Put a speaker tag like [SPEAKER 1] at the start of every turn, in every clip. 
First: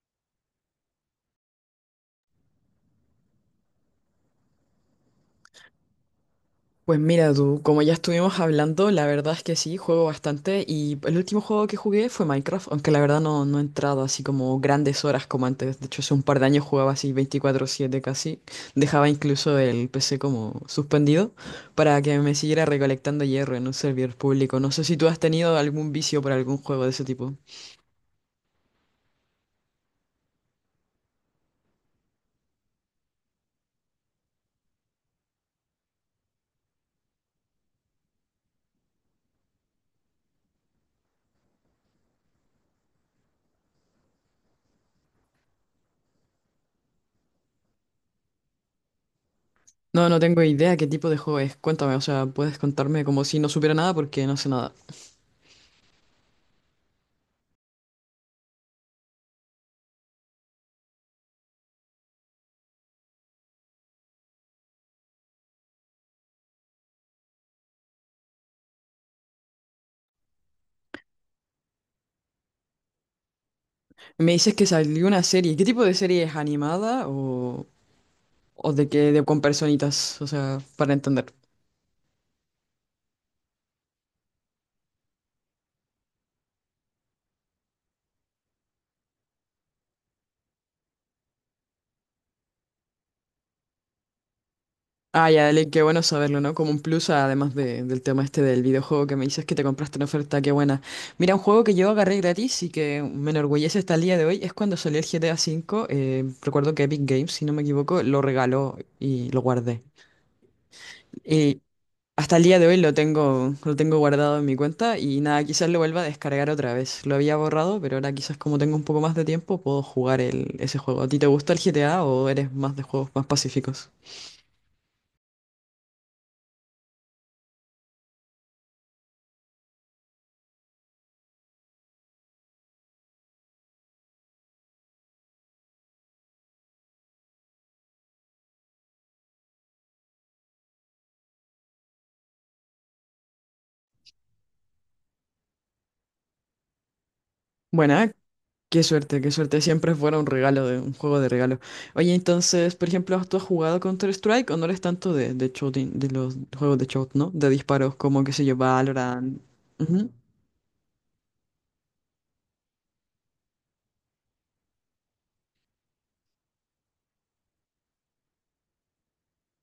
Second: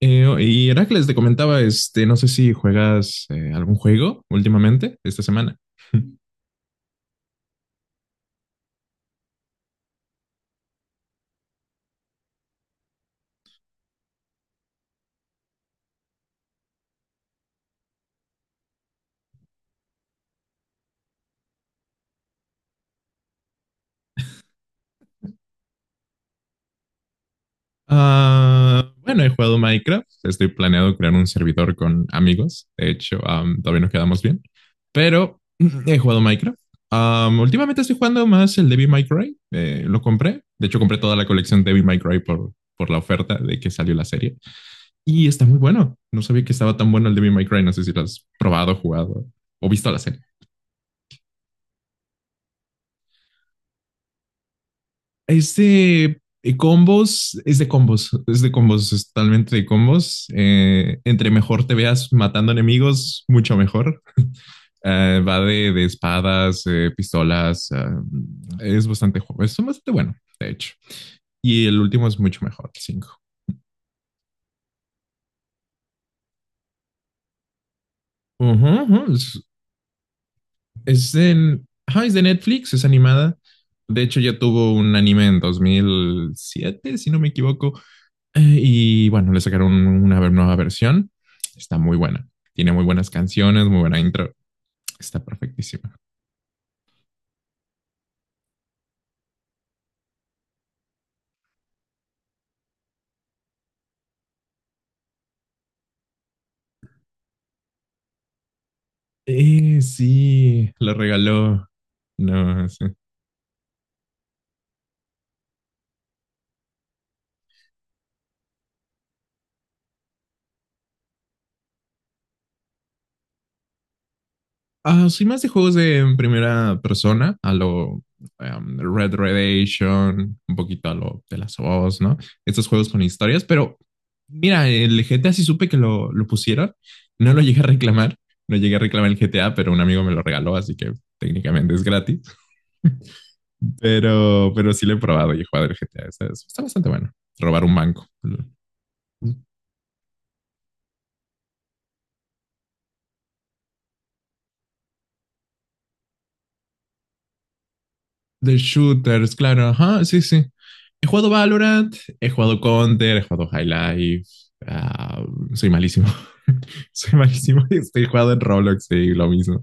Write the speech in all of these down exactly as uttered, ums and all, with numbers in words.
[SPEAKER 1] Eh, y Heracles te comentaba, este, no sé si juegas eh, algún juego últimamente, esta semana.
[SPEAKER 2] Pues mira tú, como ya estuvimos hablando, la verdad es que sí, juego bastante y el último juego que jugué fue Minecraft, aunque la verdad no, no he entrado así como grandes horas como antes. De hecho, hace un par de años jugaba así veinticuatro siete casi. Dejaba incluso el P C como suspendido para que me siguiera recolectando hierro en un servidor público. No sé si tú has tenido algún vicio por algún juego de ese tipo.
[SPEAKER 1] Ah, bueno, he jugado Minecraft. Estoy planeado crear un servidor con amigos. De hecho, am, todavía nos quedamos bien. Pero he jugado Minecraft. Am, últimamente estoy jugando más el Devil May Cry. Eh, lo compré. De hecho, compré toda la colección Devil May Cry por, por la oferta de que salió la serie. Y está muy bueno. No sabía que estaba tan bueno el Devil May Cry. No sé si lo has probado, jugado o visto la
[SPEAKER 2] No,
[SPEAKER 1] serie.
[SPEAKER 2] no tengo idea qué tipo de juego es. Cuéntame, o sea, puedes contarme como si no supiera nada porque no sé nada.
[SPEAKER 1] Es de eh, combos, es de combos, es de combos, es totalmente de combos. Eh, entre mejor te veas matando enemigos, mucho mejor. Eh, va de, de espadas, eh, pistolas, ah, es bastante, ju- es bastante bueno, de hecho. Y el último es mucho mejor, el cinco.
[SPEAKER 2] Me dices que salió una serie. ¿Qué tipo de serie es animada o...? O de que de con
[SPEAKER 1] Es,
[SPEAKER 2] personitas, o sea, para
[SPEAKER 1] es
[SPEAKER 2] entender.
[SPEAKER 1] en- ajá, es de Netflix, es animada. De hecho, ya tuvo un anime en dos mil siete, si no me equivoco. Eh, y bueno, le sacaron una nueva versión. Está muy buena. Tiene muy buenas canciones, muy buena intro. Está
[SPEAKER 2] Ah, ya, dale, qué
[SPEAKER 1] perfectísima.
[SPEAKER 2] bueno saberlo, ¿no? Como un plus, además de- del tema este del videojuego que me dices que te compraste en oferta, qué buena. Mira, un juego que yo agarré gratis y que me enorgullece hasta el día de hoy es cuando salió el G T A cinco. Eh, recuerdo que Epic Games, si no me equivoco, lo regaló y lo
[SPEAKER 1] Eh,
[SPEAKER 2] guardé.
[SPEAKER 1] sí, lo
[SPEAKER 2] Y
[SPEAKER 1] regaló.
[SPEAKER 2] Hasta el día de
[SPEAKER 1] No,
[SPEAKER 2] hoy
[SPEAKER 1] sí.
[SPEAKER 2] lo tengo, lo tengo guardado en mi cuenta y nada, quizás lo vuelva a descargar otra vez. Lo había borrado, pero ahora quizás como tengo un poco más de tiempo puedo jugar el, ese juego. ¿A ti te gusta el G T A o eres más de juegos más pacíficos?
[SPEAKER 1] Ah, soy más de juegos de en primera persona, a lo em, Red Redemption, un poquito a lo de las Us, ¿no? Estos juegos con historias, pero mira, el G T A sí supe que lo, lo pusieron, no lo llegué a reclamar, no llegué a reclamar el G T A, pero un amigo me lo regaló, así que técnicamente es gratis, pero, pero sí lo he probado y he jugado el G T A, está, está bastante bueno, robar un banco.
[SPEAKER 2] Buena, qué suerte, qué suerte. Siempre fuera un regalo, de, un juego de regalo. Oye, entonces, por ejemplo, ¿tú has jugado Counter-Strike o no eres tanto de, de shooting, de los juegos de shot, ¿no? De disparos como, qué sé yo,
[SPEAKER 1] De shooters,
[SPEAKER 2] Valorant.
[SPEAKER 1] claro, ajá,
[SPEAKER 2] Ujú.
[SPEAKER 1] sí, sí. He jugado Valorant, he jugado Counter, he jugado High Life. ah, Soy malísimo. Soy malísimo. Estoy jugando en Roblox, sí, lo mismo.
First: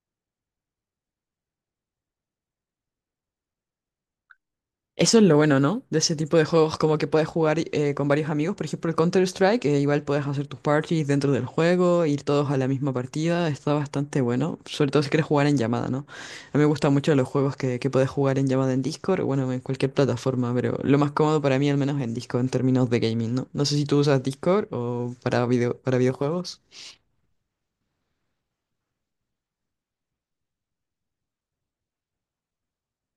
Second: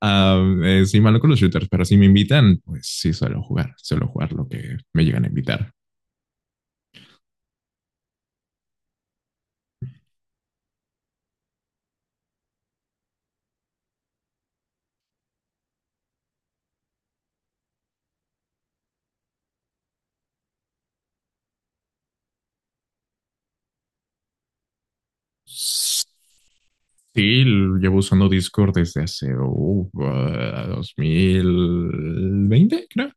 [SPEAKER 1] Ah, eh, soy malo con los shooters, pero si me invitan, pues sí, suelo jugar. Suelo jugar lo que me
[SPEAKER 2] Eso
[SPEAKER 1] llegan
[SPEAKER 2] es
[SPEAKER 1] a
[SPEAKER 2] lo bueno,
[SPEAKER 1] invitar.
[SPEAKER 2] ¿no? De ese tipo de juegos, como que puedes jugar eh, con varios amigos. Por ejemplo, el Counter-Strike, eh, igual puedes hacer tus parties dentro del juego, ir todos a la misma partida. Está bastante bueno, sobre todo si quieres jugar en llamada, ¿no? A mí me gustan mucho los juegos que, que puedes jugar en llamada en Discord, o bueno, en cualquier plataforma, pero lo más cómodo para mí, al menos en Discord, en términos de gaming, ¿no? No sé si tú usas Discord o para video, para
[SPEAKER 1] Sí,
[SPEAKER 2] videojuegos.
[SPEAKER 1] llevo usando Discord desde hace uh, dos mil veinte creo.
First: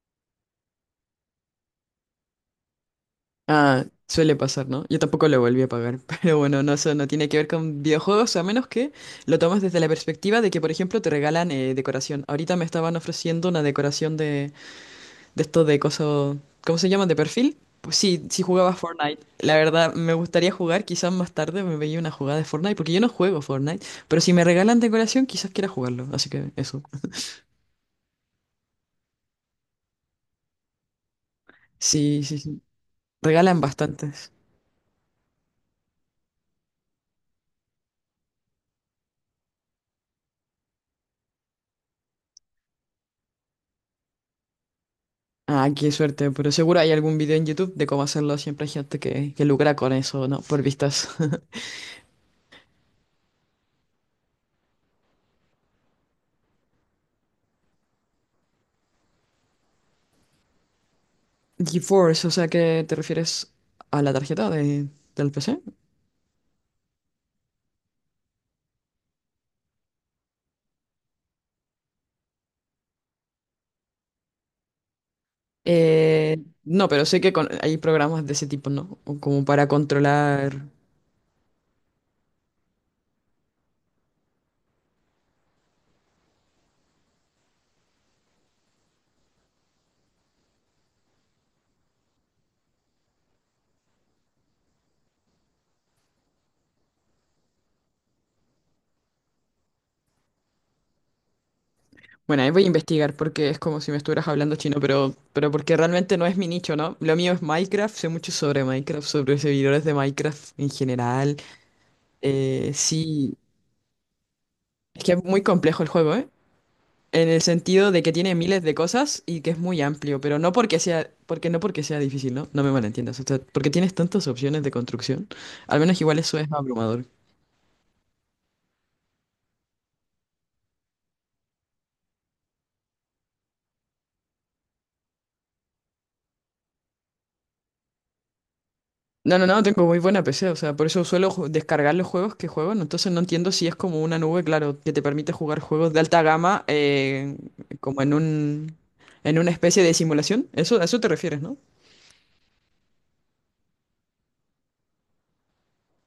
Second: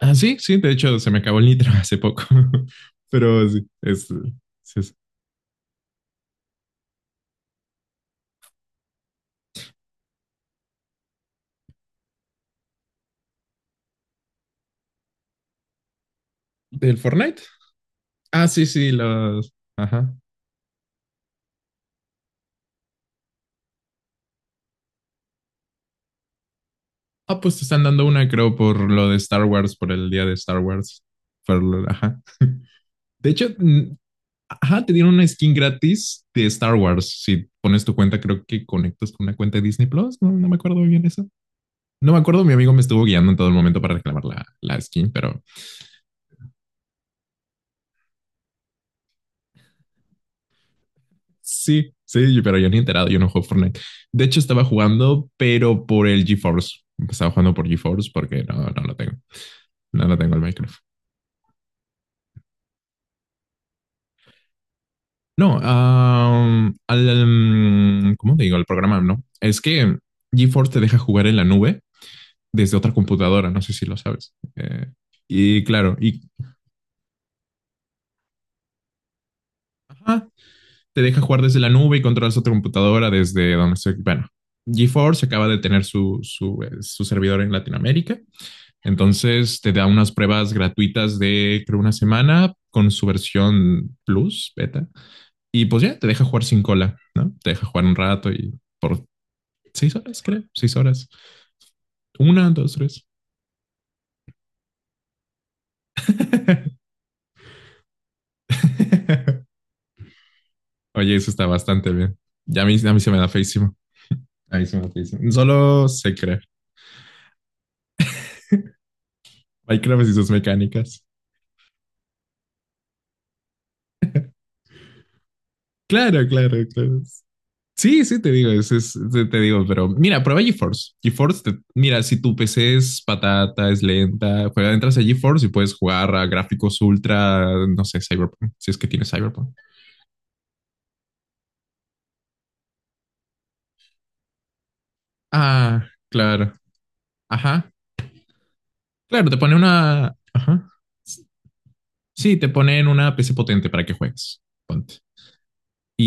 [SPEAKER 1] Ah, sí, sí, de hecho se me acabó el nitro hace poco, pero sí,
[SPEAKER 2] Ah,
[SPEAKER 1] es,
[SPEAKER 2] suele pasar,
[SPEAKER 1] sí,
[SPEAKER 2] ¿no?
[SPEAKER 1] es-
[SPEAKER 2] Yo tampoco lo volví a pagar, pero bueno, no, eso no tiene que ver con videojuegos, a menos que lo tomes desde la perspectiva de que, por ejemplo, te regalan eh, decoración. Ahorita me estaban ofreciendo una decoración de, de esto de coso, ¿cómo se
[SPEAKER 1] del
[SPEAKER 2] llaman? ¿De
[SPEAKER 1] Fortnite.
[SPEAKER 2] perfil? Pues sí, sí
[SPEAKER 1] Ah, sí,
[SPEAKER 2] jugaba
[SPEAKER 1] sí,
[SPEAKER 2] Fortnite.
[SPEAKER 1] los.
[SPEAKER 2] La verdad, me
[SPEAKER 1] Ajá.
[SPEAKER 2] gustaría jugar, quizás más tarde me veía una jugada de Fortnite, porque yo no juego Fortnite, pero si me regalan decoración, quizás quiera jugarlo, así que eso.
[SPEAKER 1] Ah, pues te están dando una, creo, por lo de Star Wars, por el día de Star Wars. Por lo- ajá.
[SPEAKER 2] Sí, sí, sí.
[SPEAKER 1] De hecho,
[SPEAKER 2] Regalan
[SPEAKER 1] mm,
[SPEAKER 2] bastante.
[SPEAKER 1] ajá, te dieron una skin gratis de Star Wars. Si pones tu cuenta, creo que conectas con una cuenta de Disney Plus. No, no me acuerdo bien eso. No me acuerdo, mi amigo me estuvo guiando en todo el momento para reclamar la, la skin, pero
[SPEAKER 2] Ah, qué suerte, pero seguro hay algún video en YouTube de cómo hacerlo. Siempre hay gente que, que lucra con eso, ¿no? Por vistas.
[SPEAKER 1] sí, sí, pero yo ni he enterado, yo no juego Fortnite. De hecho, estaba jugando, pero por el GeForce. Estaba jugando por GeForce porque no, no lo tengo. No lo tengo el Minecraft.
[SPEAKER 2] GeForce, o sea, ¿qué te refieres a la tarjeta de, del
[SPEAKER 1] No,
[SPEAKER 2] P C?
[SPEAKER 1] um, al, um, ¿cómo te digo? El programa, ¿no? Es que GeForce te deja jugar en la nube desde otra computadora, no sé si lo sabes. Eh, y claro, y
[SPEAKER 2] Eh, no, pero sé que con- hay programas de ese tipo, ¿no? O Como para
[SPEAKER 1] ajá,
[SPEAKER 2] controlar.
[SPEAKER 1] te deja jugar desde la nube y controlas otra computadora desde donde estoy. Bueno, GeForce acaba de tener su, su, eh, su servidor en Latinoamérica. Entonces te da unas pruebas gratuitas de creo una semana con su versión plus, beta. Y pues ya te deja jugar sin cola, ¿no? Te deja jugar un rato y por seis horas, creo, seis horas.
[SPEAKER 2] Bueno,
[SPEAKER 1] Una,
[SPEAKER 2] ahí voy a
[SPEAKER 1] dos, tres.
[SPEAKER 2] investigar porque es como si me estuvieras hablando chino, pero, pero porque realmente no es mi nicho, ¿no? Lo mío es Minecraft, sé mucho sobre Minecraft, sobre servidores de Minecraft en
[SPEAKER 1] Oye, eso
[SPEAKER 2] general.
[SPEAKER 1] está bastante bien. Ya a
[SPEAKER 2] Eh,
[SPEAKER 1] mí, a mí se me da
[SPEAKER 2] sí,
[SPEAKER 1] feísimo. A mí se me da
[SPEAKER 2] es que es
[SPEAKER 1] feísimo.
[SPEAKER 2] muy complejo
[SPEAKER 1] Solo
[SPEAKER 2] el
[SPEAKER 1] sé
[SPEAKER 2] juego, ¿eh?
[SPEAKER 1] creer.
[SPEAKER 2] En el sentido de que tiene miles de cosas y que es muy
[SPEAKER 1] Minecraft y
[SPEAKER 2] amplio,
[SPEAKER 1] sus
[SPEAKER 2] pero no porque
[SPEAKER 1] mecánicas.
[SPEAKER 2] sea, porque no porque sea difícil, ¿no? No me malentiendas. O sea, porque tienes tantas opciones de construcción. Al menos igual
[SPEAKER 1] Claro,
[SPEAKER 2] eso es
[SPEAKER 1] claro, claro.
[SPEAKER 2] abrumador.
[SPEAKER 1] Sí, sí, te digo, es, es- te te digo, pero mira, prueba GeForce. GeForce, te- mira, si tu P C es patata, es lenta, juega, entras a GeForce y puedes jugar a gráficos ultra, no sé, Cyberpunk, si es que tienes
[SPEAKER 2] No, no,
[SPEAKER 1] Cyberpunk.
[SPEAKER 2] no, tengo muy buena P C, o sea, por eso suelo ju- descargar los juegos que juego, ¿no? Entonces no entiendo si es como una nube, claro, que te permite jugar
[SPEAKER 1] Ah,
[SPEAKER 2] juegos de alta
[SPEAKER 1] claro,
[SPEAKER 2] gama eh,
[SPEAKER 1] ajá,
[SPEAKER 2] como en un
[SPEAKER 1] claro, te
[SPEAKER 2] en una
[SPEAKER 1] pone
[SPEAKER 2] especie de
[SPEAKER 1] una,
[SPEAKER 2] simulación.
[SPEAKER 1] ajá,
[SPEAKER 2] Eso, a eso te refieres, ¿no?
[SPEAKER 1] sí, te ponen una P C potente para que juegues, ponte.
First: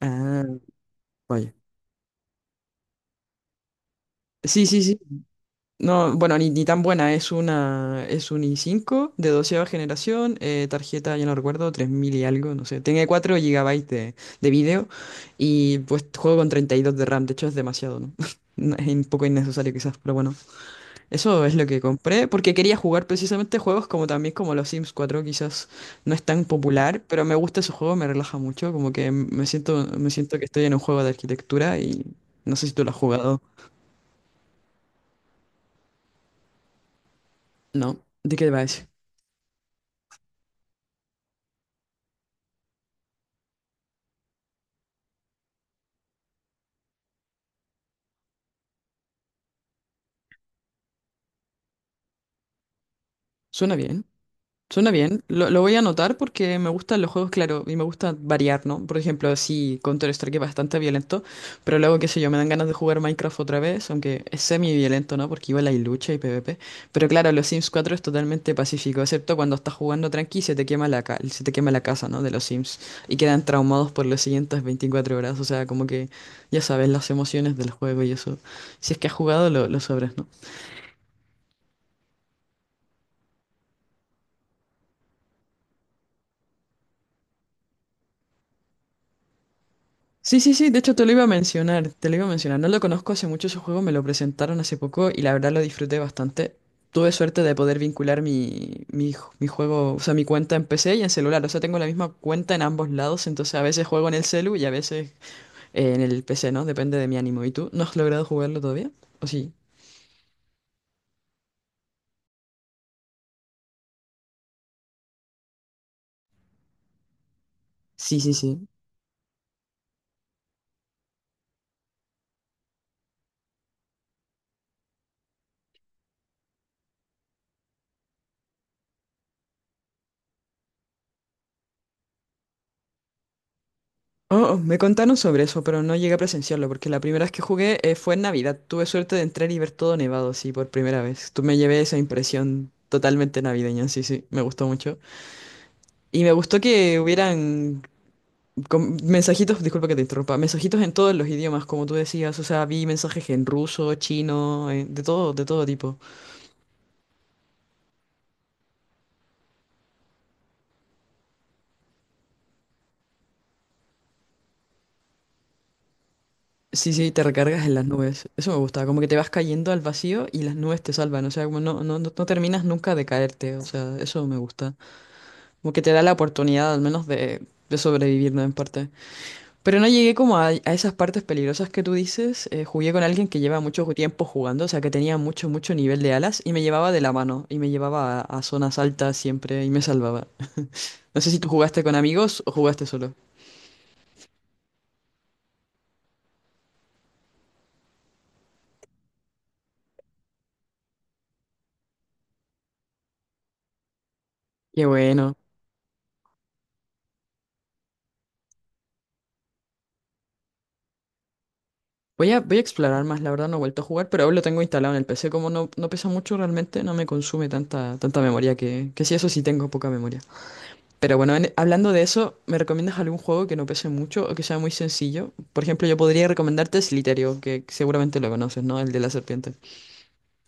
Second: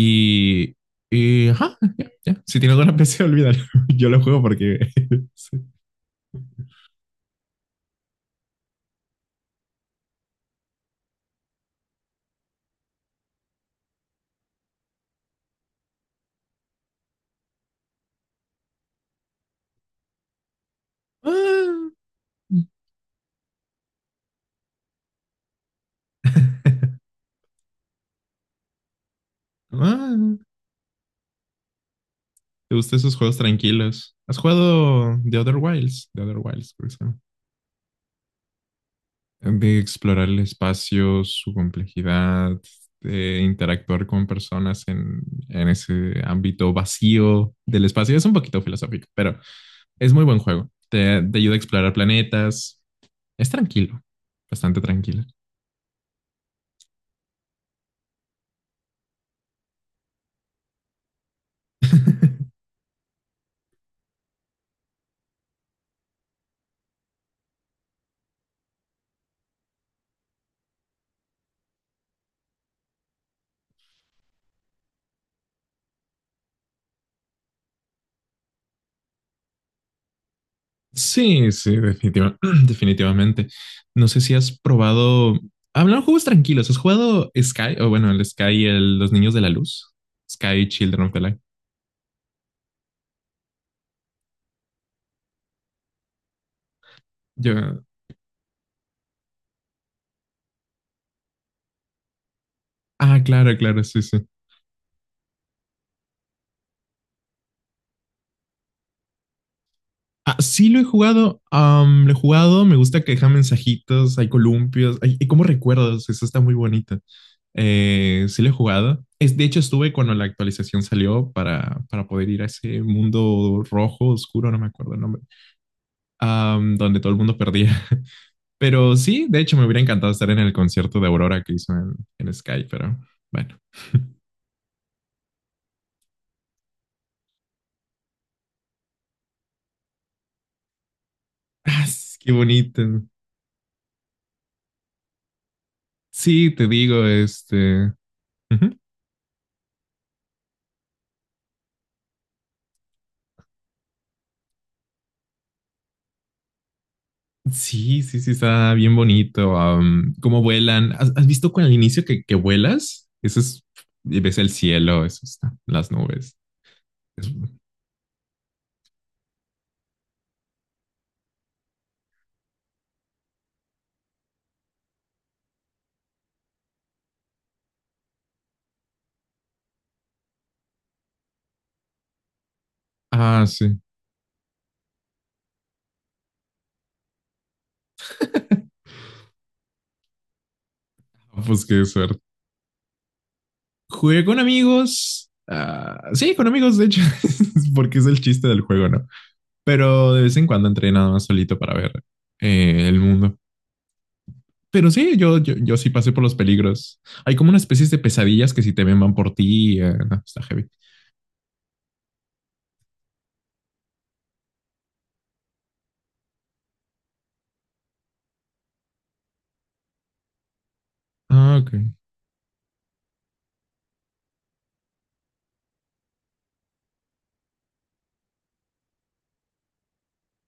[SPEAKER 2] Ah,
[SPEAKER 1] y
[SPEAKER 2] vaya.
[SPEAKER 1] ajá, ya, ya. Si tiene alguna P C, olvídalo. Yo lo juego
[SPEAKER 2] Sí,
[SPEAKER 1] porque
[SPEAKER 2] sí, sí.
[SPEAKER 1] sí.
[SPEAKER 2] No, bueno, ni, ni tan buena, es una, es un i cinco de doceava generación, eh, tarjeta, ya no recuerdo, tres mil y algo, no sé, tiene cuatro gigabytes de, de vídeo y pues juego con treinta y dos de RAM, de hecho es demasiado, ¿no? No, Es un poco innecesario quizás, pero bueno, eso es lo que
[SPEAKER 1] Ah.
[SPEAKER 2] compré porque quería jugar precisamente juegos como también como los Sims cuatro, quizás no es tan popular, pero me gusta ese juego, me relaja mucho, como que me siento, me
[SPEAKER 1] Ah,
[SPEAKER 2] siento que estoy en un juego de arquitectura y no sé si
[SPEAKER 1] ¿te
[SPEAKER 2] tú lo has
[SPEAKER 1] gustan esos juegos
[SPEAKER 2] jugado.
[SPEAKER 1] tranquilos? ¿Has jugado The Other Wilds? The Other Wilds, por ejemplo.
[SPEAKER 2] No, ¿de qué va ese?
[SPEAKER 1] De explorar el espacio, su complejidad, de interactuar con personas en, en ese ámbito vacío del espacio. Es un poquito filosófico, pero es muy buen juego. Te, te ayuda a explorar planetas. Es
[SPEAKER 2] Suena
[SPEAKER 1] tranquilo,
[SPEAKER 2] bien.
[SPEAKER 1] bastante
[SPEAKER 2] Suena
[SPEAKER 1] tranquilo.
[SPEAKER 2] bien, lo, lo voy a anotar porque me gustan los juegos, claro, y me gusta variar, ¿no? Por ejemplo, sí, Counter-Strike es bastante violento, pero luego, qué sé yo, me dan ganas de jugar Minecraft otra vez, aunque es semi-violento, ¿no? Porque igual hay lucha y PvP. Pero claro, los Sims cuatro es totalmente pacífico, excepto cuando estás jugando tranqui y se te quema la ca- se te quema la casa, ¿no? De los Sims y quedan traumados por las siguientes veinticuatro horas, o sea, como que ya sabes las emociones del juego y eso. Si es que has jugado, lo, lo sabrás, ¿no?
[SPEAKER 1] Sí, sí, definitiva- definitivamente. No sé si has probado. Hablando de juegos tranquilos, ¿has jugado Sky? O bueno, el Sky, el, Los Niños de la Luz.
[SPEAKER 2] Sí, sí,
[SPEAKER 1] Sky
[SPEAKER 2] sí, de hecho
[SPEAKER 1] Children
[SPEAKER 2] te lo
[SPEAKER 1] of the
[SPEAKER 2] iba a
[SPEAKER 1] Light.
[SPEAKER 2] mencionar, te lo iba a mencionar. No lo conozco hace mucho ese juego, me lo presentaron hace poco y la verdad lo disfruté bastante. Tuve suerte de poder
[SPEAKER 1] Yo...
[SPEAKER 2] vincular mi, mi, ju- mi juego, o sea, mi cuenta en P C y en celular. O sea, tengo la misma cuenta en ambos
[SPEAKER 1] Ah,
[SPEAKER 2] lados, entonces
[SPEAKER 1] claro,
[SPEAKER 2] a
[SPEAKER 1] claro,
[SPEAKER 2] veces
[SPEAKER 1] sí,
[SPEAKER 2] juego en el
[SPEAKER 1] sí.
[SPEAKER 2] celu y a veces eh, en el P C, ¿no? Depende de mi ánimo. ¿Y tú? ¿No has logrado jugarlo todavía? ¿O sí?
[SPEAKER 1] Ah, sí lo he jugado, am, lo he jugado, me gusta que deja mensajitos, hay columpios, hay, hay como recuerdos, eso está muy bonito.
[SPEAKER 2] Sí,
[SPEAKER 1] Eh,
[SPEAKER 2] sí,
[SPEAKER 1] sí lo he
[SPEAKER 2] sí.
[SPEAKER 1] jugado. Es, de hecho, estuve cuando la actualización salió para, para poder ir a ese mundo rojo, oscuro, no me acuerdo el nombre, am, donde todo el mundo perdía. Pero sí, de hecho, me hubiera encantado estar en el concierto de Aurora que hizo en, en Sky, pero bueno.
[SPEAKER 2] Oh, oh, me contaron sobre eso, pero no llegué a presenciarlo, porque la primera vez que jugué eh, fue en Navidad. Tuve suerte de entrar y ver todo nevado, sí, por primera vez. Tú me llevé
[SPEAKER 1] Ah,
[SPEAKER 2] esa
[SPEAKER 1] sí, qué
[SPEAKER 2] impresión
[SPEAKER 1] bonito.
[SPEAKER 2] totalmente navideña, sí, sí, me gustó mucho. Y me
[SPEAKER 1] Sí,
[SPEAKER 2] gustó
[SPEAKER 1] te
[SPEAKER 2] que
[SPEAKER 1] digo,
[SPEAKER 2] hubieran
[SPEAKER 1] este... ujú.
[SPEAKER 2] com- mensajitos, disculpa que te interrumpa, mensajitos en todos los idiomas, como tú decías, o sea, vi mensajes en ruso, chino, eh, de todo, de todo tipo.
[SPEAKER 1] Sí, sí, sí, está bien bonito. Am, cómo vuelan. ¿Has, has visto con el inicio que, que vuelas? Eso es, y ves el cielo, eso está, las nubes.
[SPEAKER 2] Sí, sí, te
[SPEAKER 1] Es-
[SPEAKER 2] recargas en las nubes. Eso me gusta, como que te vas cayendo al vacío y las nubes te salvan, o sea, como no, no, no no terminas nunca de caerte, o sea, eso me gusta. Como que te da la oportunidad al menos de, de sobrevivir, ¿no? En parte. Pero no llegué como a, a esas partes peligrosas que tú dices. Eh, jugué con alguien que
[SPEAKER 1] ah,
[SPEAKER 2] lleva
[SPEAKER 1] sí.
[SPEAKER 2] mucho tiempo jugando, o sea, que tenía mucho, mucho nivel de alas y me llevaba de la mano y me llevaba a, a zonas altas siempre y me salvaba. No sé si
[SPEAKER 1] Ah,
[SPEAKER 2] tú
[SPEAKER 1] pues
[SPEAKER 2] jugaste
[SPEAKER 1] qué
[SPEAKER 2] con
[SPEAKER 1] suerte.
[SPEAKER 2] amigos o jugaste solo.
[SPEAKER 1] Jugué con amigos. Ah, sí, con amigos, de hecho, porque es el chiste del juego, ¿no? Pero de vez en cuando entré nada más solito para ver eh, el mundo.
[SPEAKER 2] Qué
[SPEAKER 1] Pero sí,
[SPEAKER 2] bueno.
[SPEAKER 1] yo, yo, yo sí pasé por los peligros. Hay como una especie de pesadillas que si te ven van por ti. Eh, no, está heavy.
[SPEAKER 2] Voy a, voy a explorar más, la verdad no he vuelto a jugar, pero aún lo tengo instalado en el P C. Como no, no pesa mucho realmente, no me consume tanta, tanta memoria que, que sí, eso sí tengo poca memoria. Pero bueno, en-
[SPEAKER 1] Ah, ok.
[SPEAKER 2] hablando de eso, ¿me recomiendas algún juego que no pese mucho o que sea muy sencillo? Por ejemplo, yo podría recomendarte Slytherin, que seguramente lo conoces, ¿no? El de la serpiente.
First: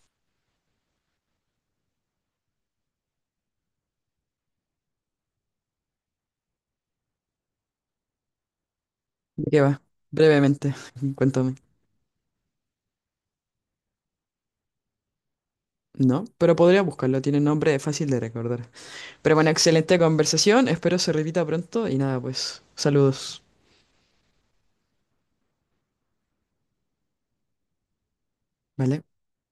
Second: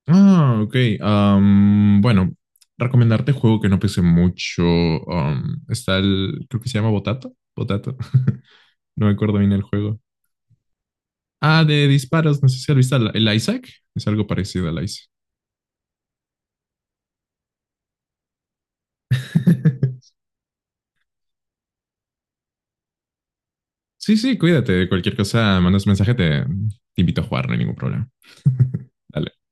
[SPEAKER 1] Ah, ok. Am, bueno, recomendarte juego que no pese mucho. Am, está el, creo que se llama Botato. Botato. No me acuerdo
[SPEAKER 2] ¿De
[SPEAKER 1] bien el
[SPEAKER 2] qué va?
[SPEAKER 1] juego.
[SPEAKER 2] Brevemente, cuéntame.
[SPEAKER 1] Ah, de disparos. No sé si has visto el el Isaac. Es algo parecido al Isaac.
[SPEAKER 2] No, pero podría buscarlo, tiene nombre fácil de recordar. Pero bueno, excelente conversación, espero se repita pronto y nada, pues, saludos.
[SPEAKER 1] Sí, sí, cuídate. Cualquier cosa, mandas mensaje, te, te invito a jugar, no hay ningún problema.
[SPEAKER 2] ¿Vale?
[SPEAKER 1] Dale.